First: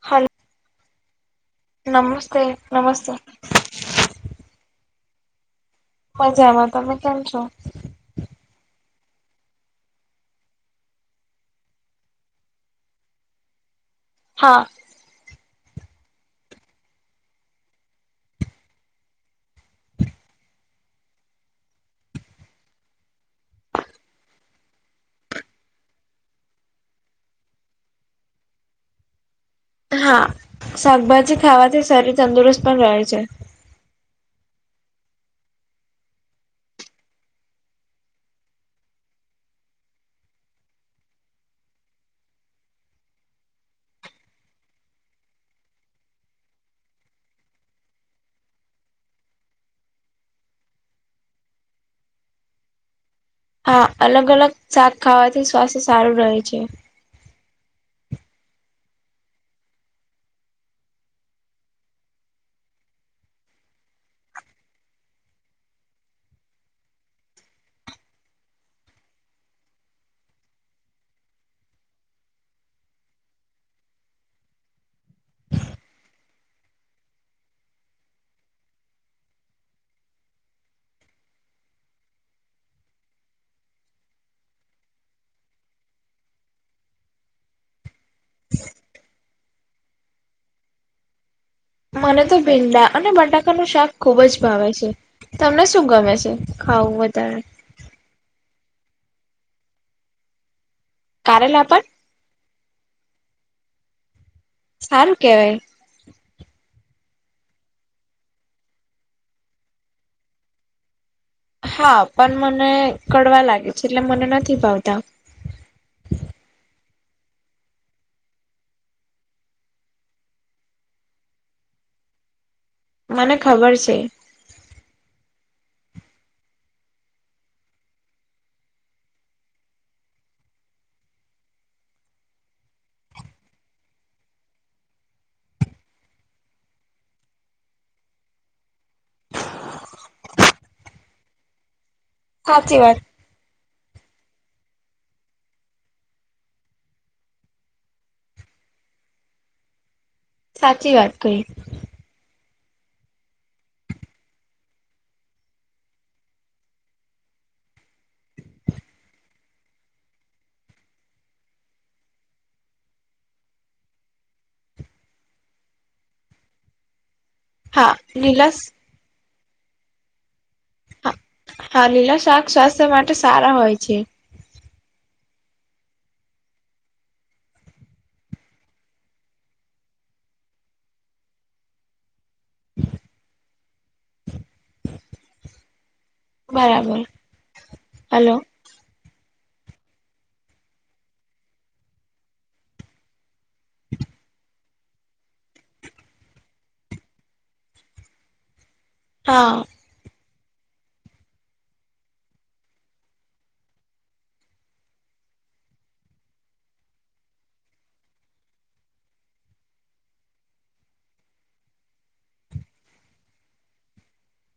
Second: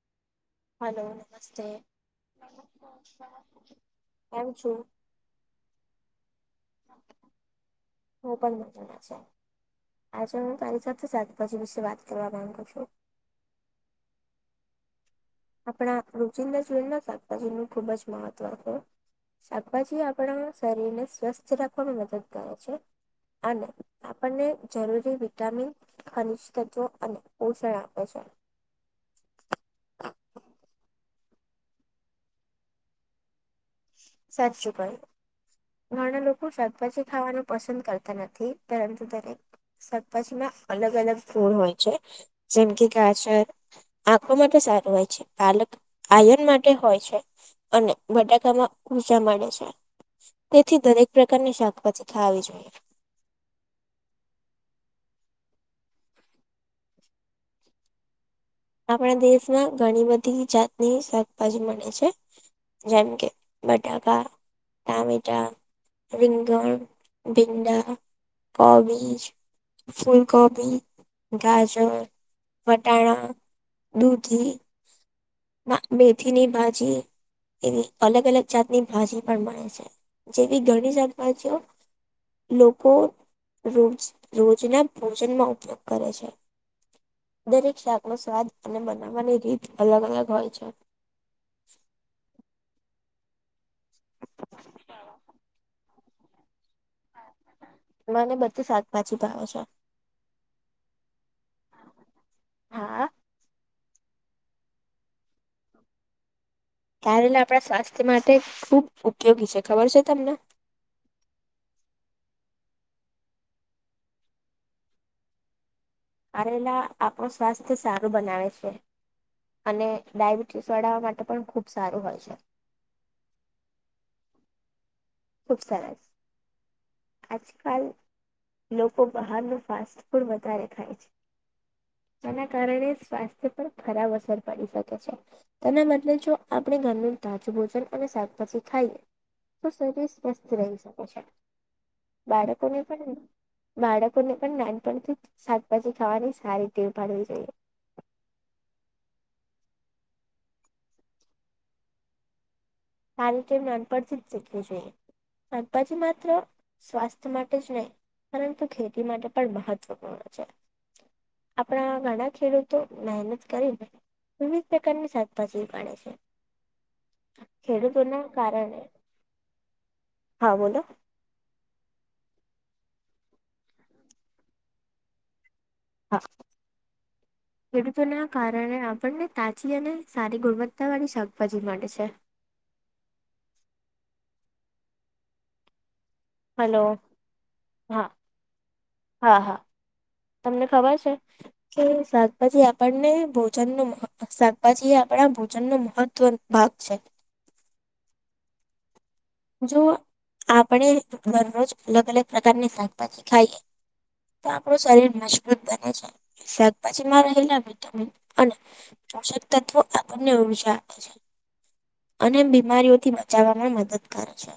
હાલ હાલો નમસ્તે નમસ્તે કેમ છો મજામાં. તમે કેમ છો? હું પણ મજામાં છું. આજે હું તારી સાથે શાકભાજી વિશે વાત કરવા માંગુ છું. હા આપણા રોજિંદા જીવનમાં શાકભાજીનું ખુબ જ મહત્વ હોય. શાકભાજી આપણા શરીરને સ્વસ્થ રાખવામાં મદદ કરે છે. અને આપણને જરૂરી વિટામિન ખનિજ તત્વ, અને પોષણ આપે છે. હા શાકભાજી ખાવાથી શરીર તંદુરસ્ત પણ રહે છે. સાચું કહ્યું. ઘણા લોકો શાકભાજી ખાવાનું પસંદ કરતા નથી. પરંતુ દરેક શાકભાજીમાં અલગ અલગ ગુણ હોય છે. જેમ કે ગાજર આંખો માટે સારું હોય છે, પાલક આયન માટે હોય છે. અને બટાકામાં ઉજા મળે છે. તેથી દરેક પ્રકારની શાકભાજી ખાવી જોઈએ. હા અલગ અલગ શાક ખાવાથી સ્વાસ્થ્ય સારું રહે છે. આપણા દેશમાં ઘણી બધી જાતની શાકભાજી મળે છે. જેમ કે બટાકા, ટામેટા. રીંગણ, ભીંડા, કોબીજ. ફૂલગોબી, ગાજર, વટાણા. દૂધી, ના મેથીની ભાજી. એવી અલગ અલગ જાતની ભાજી પણ મળે છે. જેવી ઘણી શાકભાજીઓ લોકો રોજ રોજના ભોજનમાં ઉપયોગ કરે છે. દરેક શાકનો સ્વાદ અને બનાવવાની રીત અલગ અલગ હોય છે. મને તો ભીંડા અને બટાકાનું શાક ખુબ જ ભાવે છે. તમને શું ગમે છે ખાવું વધારે? મને બધું શાકભાજી ભાવે છે. કારેલા પણ? હા સારું કેવાય. કારેલા આપણા સ્વાસ્થ્ય માટે ખુબ ઉપયોગી છે. ખબર છે તમને? હા પણ મને કડવા લાગે છે. એટલે મને નથી ભાવતા. કારેલા આપણું સ્વાસ્થ્ય સારું બનાવે છે. અને ડયાબિટીસ વાળા માટે પણ ખુબ સારું હોય છે. મને ખબર છે. ખુબ સરસ. આજકાલ લોકો બહારનું ફાસ્ટ ફૂડ વધારે ખાય છે. જેના કારણે સ્વાસ્થ્ય પર ખરાબ અસર પડી શકે છે. તેના બદલે જો આપણે ઘરનું તાજું ભોજન અને શાકભાજી ખાઈએ. તો શરીર સ્વસ્થ રહી શકે છે. સાચી બાળકોને વાત પણ બાળકોને પણ નાનપણથી જ શાકભાજી ખાવાની સારી ટેવ પાડવી જોઈએ. સાચી વાત કહી. સારી ટેવ નાનપણથી જ શીખવી જોઈએ. શાકબાજી માત્ર સ્વાસ્થ્ય માટે જ નહી. પરંતુ ખેતી માટે પણ મહત્વપૂર્ણ છે. આપણા ઘણા ખેડૂતો મહેનત કરીને વિવિધ પ્રકારની શાકભાજી ઉગાડે છે. હા ખેડૂતોના લીલા શા કારણે હા બોલો. હા હા લીલા શાક સ્વાસ્થ્ય માટે સારા હોય છે. હા ખેડૂતોના કારણે આપણને તાજગી અને સારી ગુણવત્તા વાળી શાકભાજી છે. બરાબર હલો, હા, હલો હા, હા, તમને ખબર છે. કે શાકભાજી આપણને ભોજન નુ શાકભાજી આપણા ભોજન નું મહત્વ ભાગ છે. હા. તો આપણે દરરોજ અલગ અલગ પ્રકારની શાકભાજી ખાઈએ. તો આપણું શરીર મજબૂત બને છે, શાકભાજીમાં રહેલા વિટામિન અને પોષક તત્વ આપણને ઊજા છે, આપે છે. અને બીમારીઓથી બચાવવાવામાં મદદ કરે છે.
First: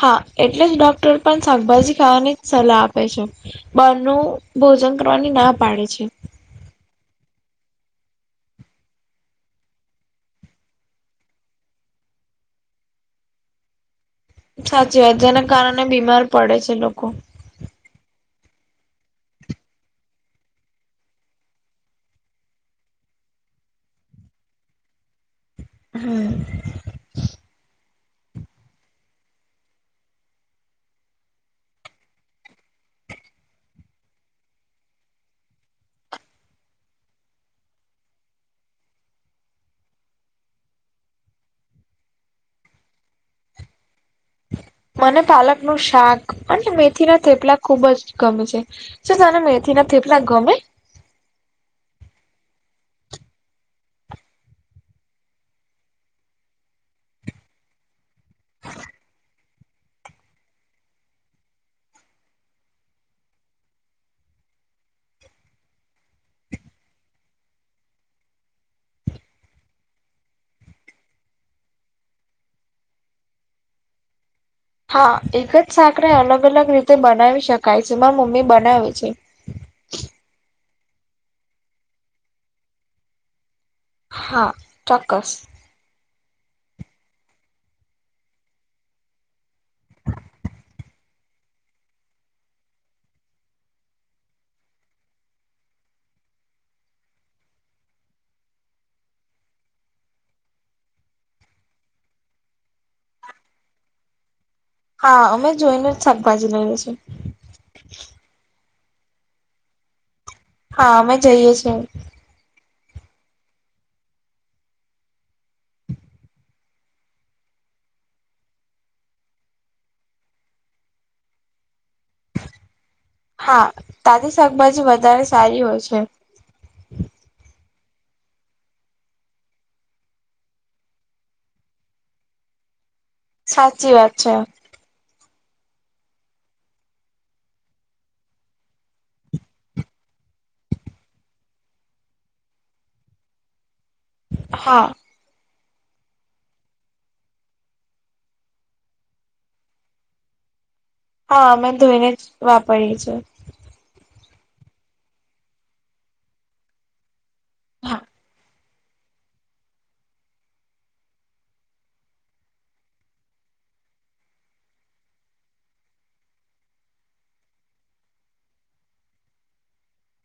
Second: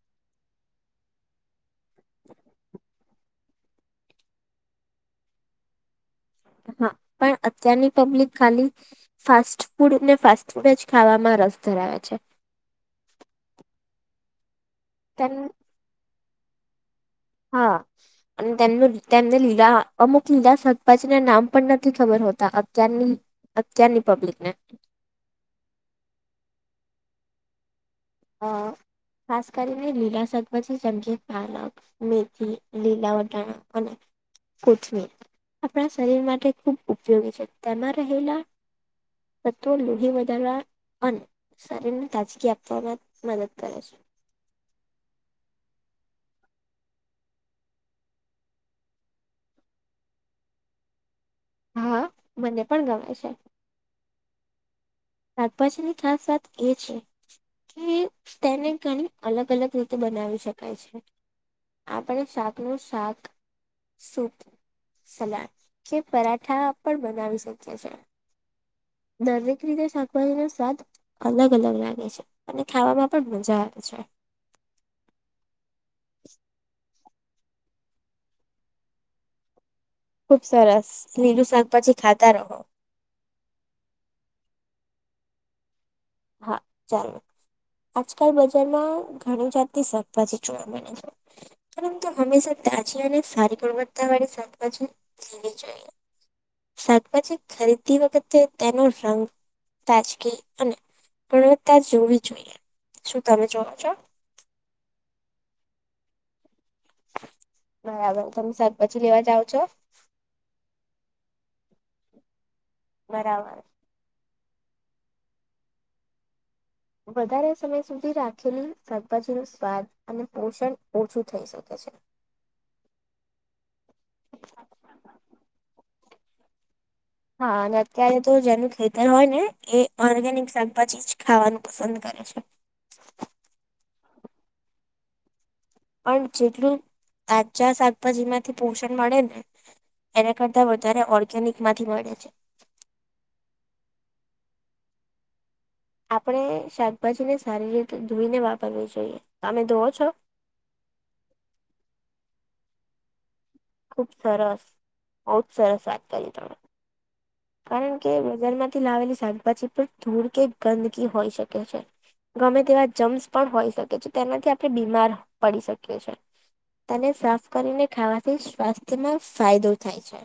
હા, એટલે જ ડોક્ટર પણ શાકભાજી ખાવાની સલાદ. બાર ભોજન કરવાની ના પાડે છે. હા, પણ અત્યારની પબ્લિક ખાલી. ફાસ્ટ ફૂડ ને, ફાસ્ટ ફૂડ જ ખાવામાં રસ ધરાવે છે. સાચે તેમ જેના કારણે બીમાર પડે છે લોકો. હા. અને તેમનું તેમને લીલા અમુક લીલા શાકભાજી ના નામ પણ નથી ખબર હોતા, અત્યારની અત્યારની પબ્લિક ને. હમ. અ ખાસ કરીને લીલા શાકભાજી, જેમ કે પાલક. મેથી, લીલા વટાણા અને. કોથમીર આપણા શરીર માટે ખૂબ ઉપયોગી છે. તેમાં રહેલા તત્વો લોહી વધારવા અને શરીરને તાજગી આપવામાં મદદ કરે છે. મને પાલકનું શાક અને મેથી ના થેપલા ખુબ જ ગમે છે. શું તને મેથી ના થેપલા ગમે? હા, મને પણ ગમે છે. શાકભાજીની ખાસ વાત એ છે. કે તેને ઘણી અલગ-અલગ રીતે બનાવી શકાય છે. આપણે શાક નું શાક. સૂપ સલાડ કે પરાઠા પણ બનાવી શકીએ છે. દરેક રીતે શાકભાજી ના સ્વાદ. અલગ અલગ લાગે છે, અને ખાવામાં પણ મજા આવે છે. હા, એક જ શાકને અલગ અલગ રીતે બનાવી શકાય છે. મારા મમ્મી બનાવે છે. ખુબ સરસ! લીલું શાકભાજી ખાતા રહો. હા, ચોક્કસ. હા, ચાલો. આજકાલ બજારમાં ઘણી જાતની શાકભાજી જોવા મળે છે. પરંતુ હંમેશા તાજી અને સારી ગુણવત્તા વાળી શાકભાજી લેવી જોઈએ. શાકભાજી ખરીદતી વખતે તેનો રંગ, તાજગી અને ગુણવત્તા જોવી જોઈએ. શું તમે જોવ છો? હા, અમે જોઈને જ શાકભાજી લઈએ છીએ. બરાબર, તમે શાકભાજી લેવા જાવ છો? હા, અમે જઈએ છીએ. બરાબર. વધારે સમય સુધી રાખેલી શાકભાજી નું સ્વાદ અને પોષણ ઓછું થઈ શકે છે. હા, તાજી શાકભાજી વધારે સારી હોય છે. હા, અને અત્યારે તો જેનું ખેતર હોય ને, એ ઓર્ગેનિક શાકભાજી જ ખાવાનું પસંદ કરે છે. સાચી વાત છે. પણ જેટલું તાજા શાકભાજી માંથી પોષણ મળે ને. એના કરતા વધારે ઓર્ગેનિક માંથી મળે છે. હા. આપણે શાકભાજીને સારી રીતે ધોઈને વાપરવી જોઈએ તમે ધોઓ છો. હા અમે ધોઈને જ વાપરીએ છીએ. ખુબ સરસ બઉ જ સરસ વાત કરી તમે. કારણ હા કે બજારમાંથી લાવેલી શાકભાજી પર ધૂળ કે ગંદકી હોઈ શકે છે ગમે તેવા જમ્સ પણ હોઈ શકે છે તેનાથી આપણે બીમાર પડી શકીએ છીએ. તેને સાફ કરીને ખાવાથી સ્વાસ્થ્યમાં ફાયદો થાય છે.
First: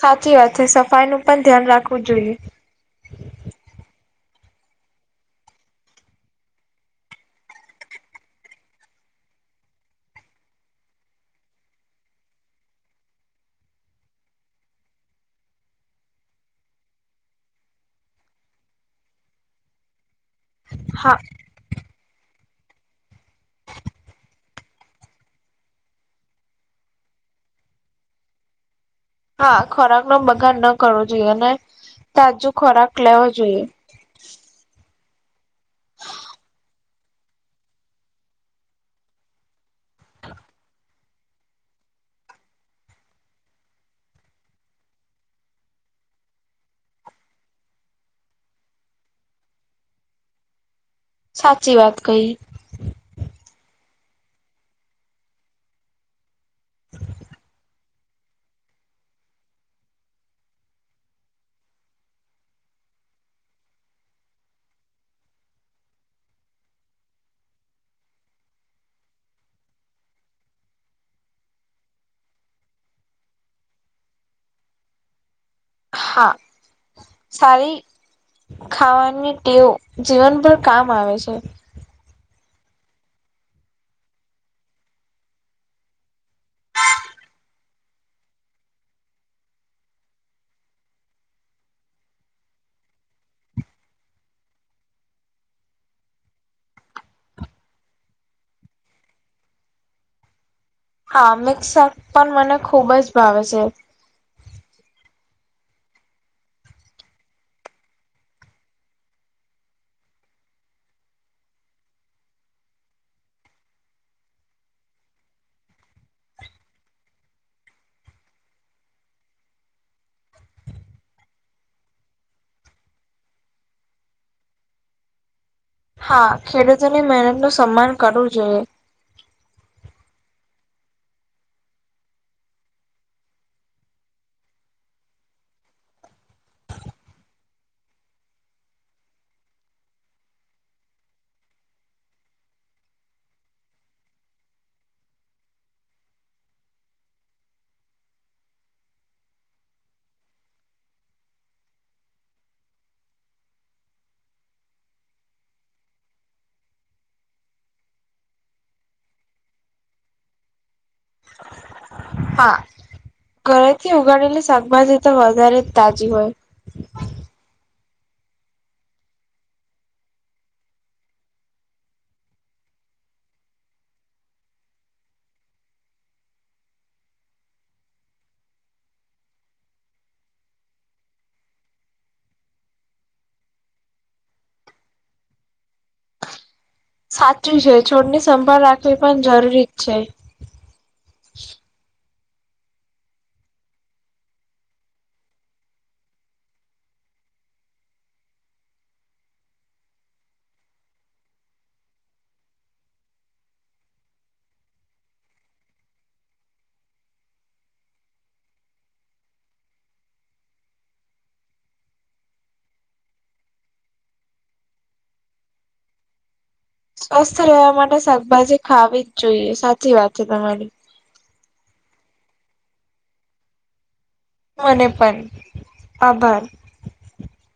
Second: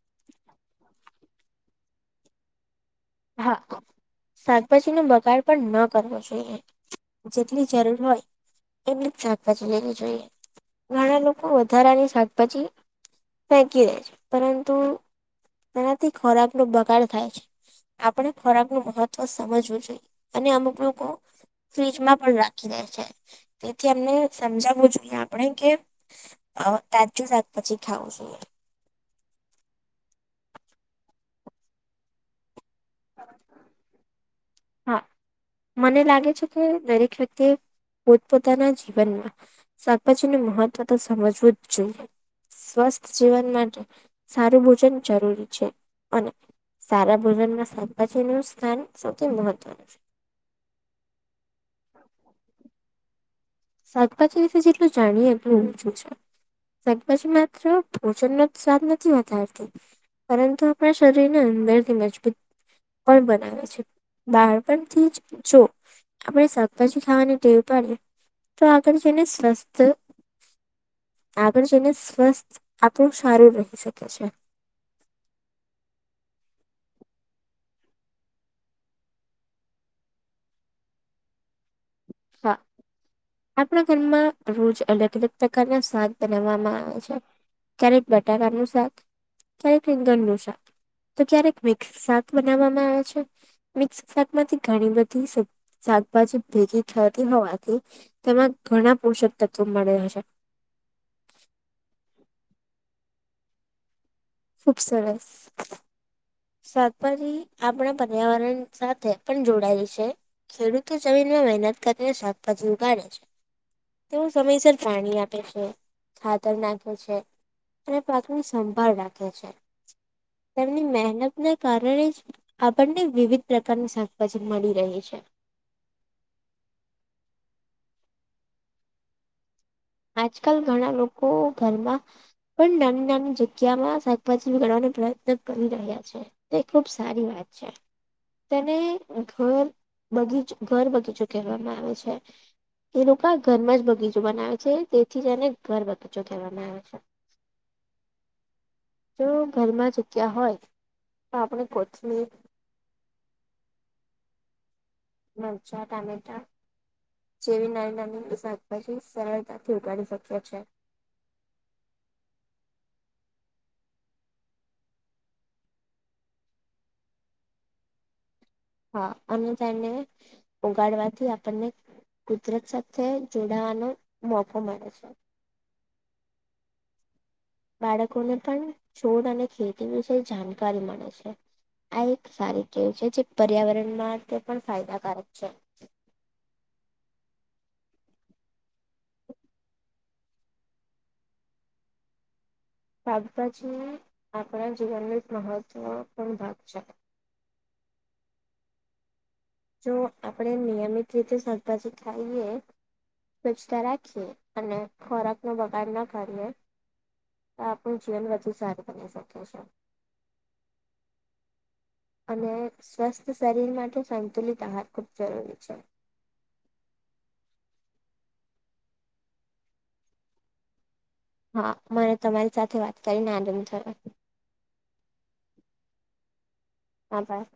સાચી વાત છે સફાઈ નું પણ ધ્યાન રાખવું જોઈએ. હા શાકભાજી નો બગાડ પણ ન કરવો જોઈએ. જેટલી જરૂર હોય એમની જ શાકભાજી લેવી જોઈએ. ઘણા લોકો વધારાની શાકભાજી. ફેકી દે છે પરંતુ તેનાથી ખોરાકનો બગાડ થાય છે. આપણે ખોરાક નું મહત્વ સમજવું જોઈએ અને અમુક લોકો. હા ફ્રીજમાં પણ રાખી દે છે તેથી અમને. સમજાવવું જોઈએ આપણે કે કાજું શાક પછી ખાવું જોઈએ. હા ખોરાક નો બગાડ ન કરવો જોઈએ અને તાજો ખોરાક લેવો જોઈએ. હા. મને લાગે છે કે દરેક વ્યક્તિ પોતપોતાના જીવનમાં શાકભાજી નું મહત્વ તો સમજવું જ જોઈએ સ્વસ્થ જીવન માટે. સારું ભોજન જરૂરી છે અને સારા ભોજનમાં પછી નું સ્થાન સૌથી મહત્વનું છે. સાચી વાત કહી. શાકભાજીી વિશે જેટલું જાણીએ એટલુંજું છે. શક પછી માત્ર ભોજન નો જ સ્વાદ નથી વધારતી પરંતુ આપણા શરીર ને અંદર થી મજબૂત પણ બનાવે છે બહાર પણ થી જ જો આપડણે શાકભાજી ખાવાની ટેવ પડે. તો આગળ જઈને સ્વસ્થ આગળ જઈને સ્વસ્થ આપણું સારું રહી શકે છે. હા. સારી ખાવાની તેઓ જીવનભ કામ આવે છે. હા. આપણા ઘરમાં રોજ અલગ અલગ પ્રકારના શાદ બનાવવામાં આવે છે. ક્યારેક બટાટ નું શાક ક્યારેક ફિંગન નું શાક તો ક્યારેક મિક્સક બનાવવામાં આવે છે. મિક્સ શક માંથી ઘણી બધી શાકભાજી ભેગ થતી હોવાથી તેમાં ઘણા પુરુષક તત્વો મળ્યાશે. હા મિક્ શક પણ મને ખુબ જ ભાવે છે. ખુબ સરસ સાતપજી આપણા પર્યાવરણ સાથે પણ જોડાયેલ છે. ખેડૂતો જમીનમાં મહેનત કરીને શાકભાજી ઉગાડે છે. તેઓ સમયસર પાણી આપે છે ખાતર નાખે છે. પાકની સંભાળ રાખે છે તેમની મહેનતને કારણે જ આપણને વિવિધ પ્રકારની શાકભાજી મળી રહેહી છે. હા ખેડૂતોની મહેનત નું સન્માન કરવું જોઈએ. આજકાલ ઘણા લોકો ઘરમાં પણ નાની નાની જગ્યા માં શાકભાજી બગાડવાનો પ્રયત્ન કરી રહ્યા છે. તે ખુબ સારી વાત છે. તેને ઘર બગીચ ઘર બગીચ કહેવામાં આવે છે. એ લોકો ઘરમાં જ બગીચો બનાવે છે તેથી એને ઘર બગીચો કહેવામાં આવે છે. જો ઘરમાં ચૂક્યા હોય તો આપણે કોથી મરચા ટમેટા. જેવી નાની નાની વસા પછી સરળતાથી ઉગાડી શક્યો છે. હા. ઘરે થી ઉગાડેલી શાકભાજી તો વધારે તાજી હોય. હા. હા અને તને. ઉગાડવાથી આપણને કુદરત સાથે જોડાવાનો મોકો મળે છે. બાળકોને પણ છોડ અને ખેતી વિશે જાણકારી મળે છે. આ એક સારી કેવું છે જે પર્યાવરણ માટે પણ ફાયદાકારક છે. સાચું છે છોડની સંભાળ રાખવી પણ જરૂરી જ છે. શાકભાજી આપણા જીવનનો એક મહત્વપૂર્ણ ભાગ છે. જો આપણેે નિયમિત રીતે શાકભાજી ખાઈએ સ્વચતા રાખીએ અને ખોરાકનો બગાડ ન કરીએ તો આપણું જીવન વધુ સારું બની શકે છે. અને સ્વસ્થ શરીર માટે સંતુલિત આહાર ખૂબ જરૂરી છે. સ્વસ્થ રેહેવા માટે શાકભાજી ખાવી જ જોઈએ સાચી વાત છે તમારી. હા, મને તમારી સાથે વાત કરીને આનંદ થયો. મને પણ, આભાર. આભાર.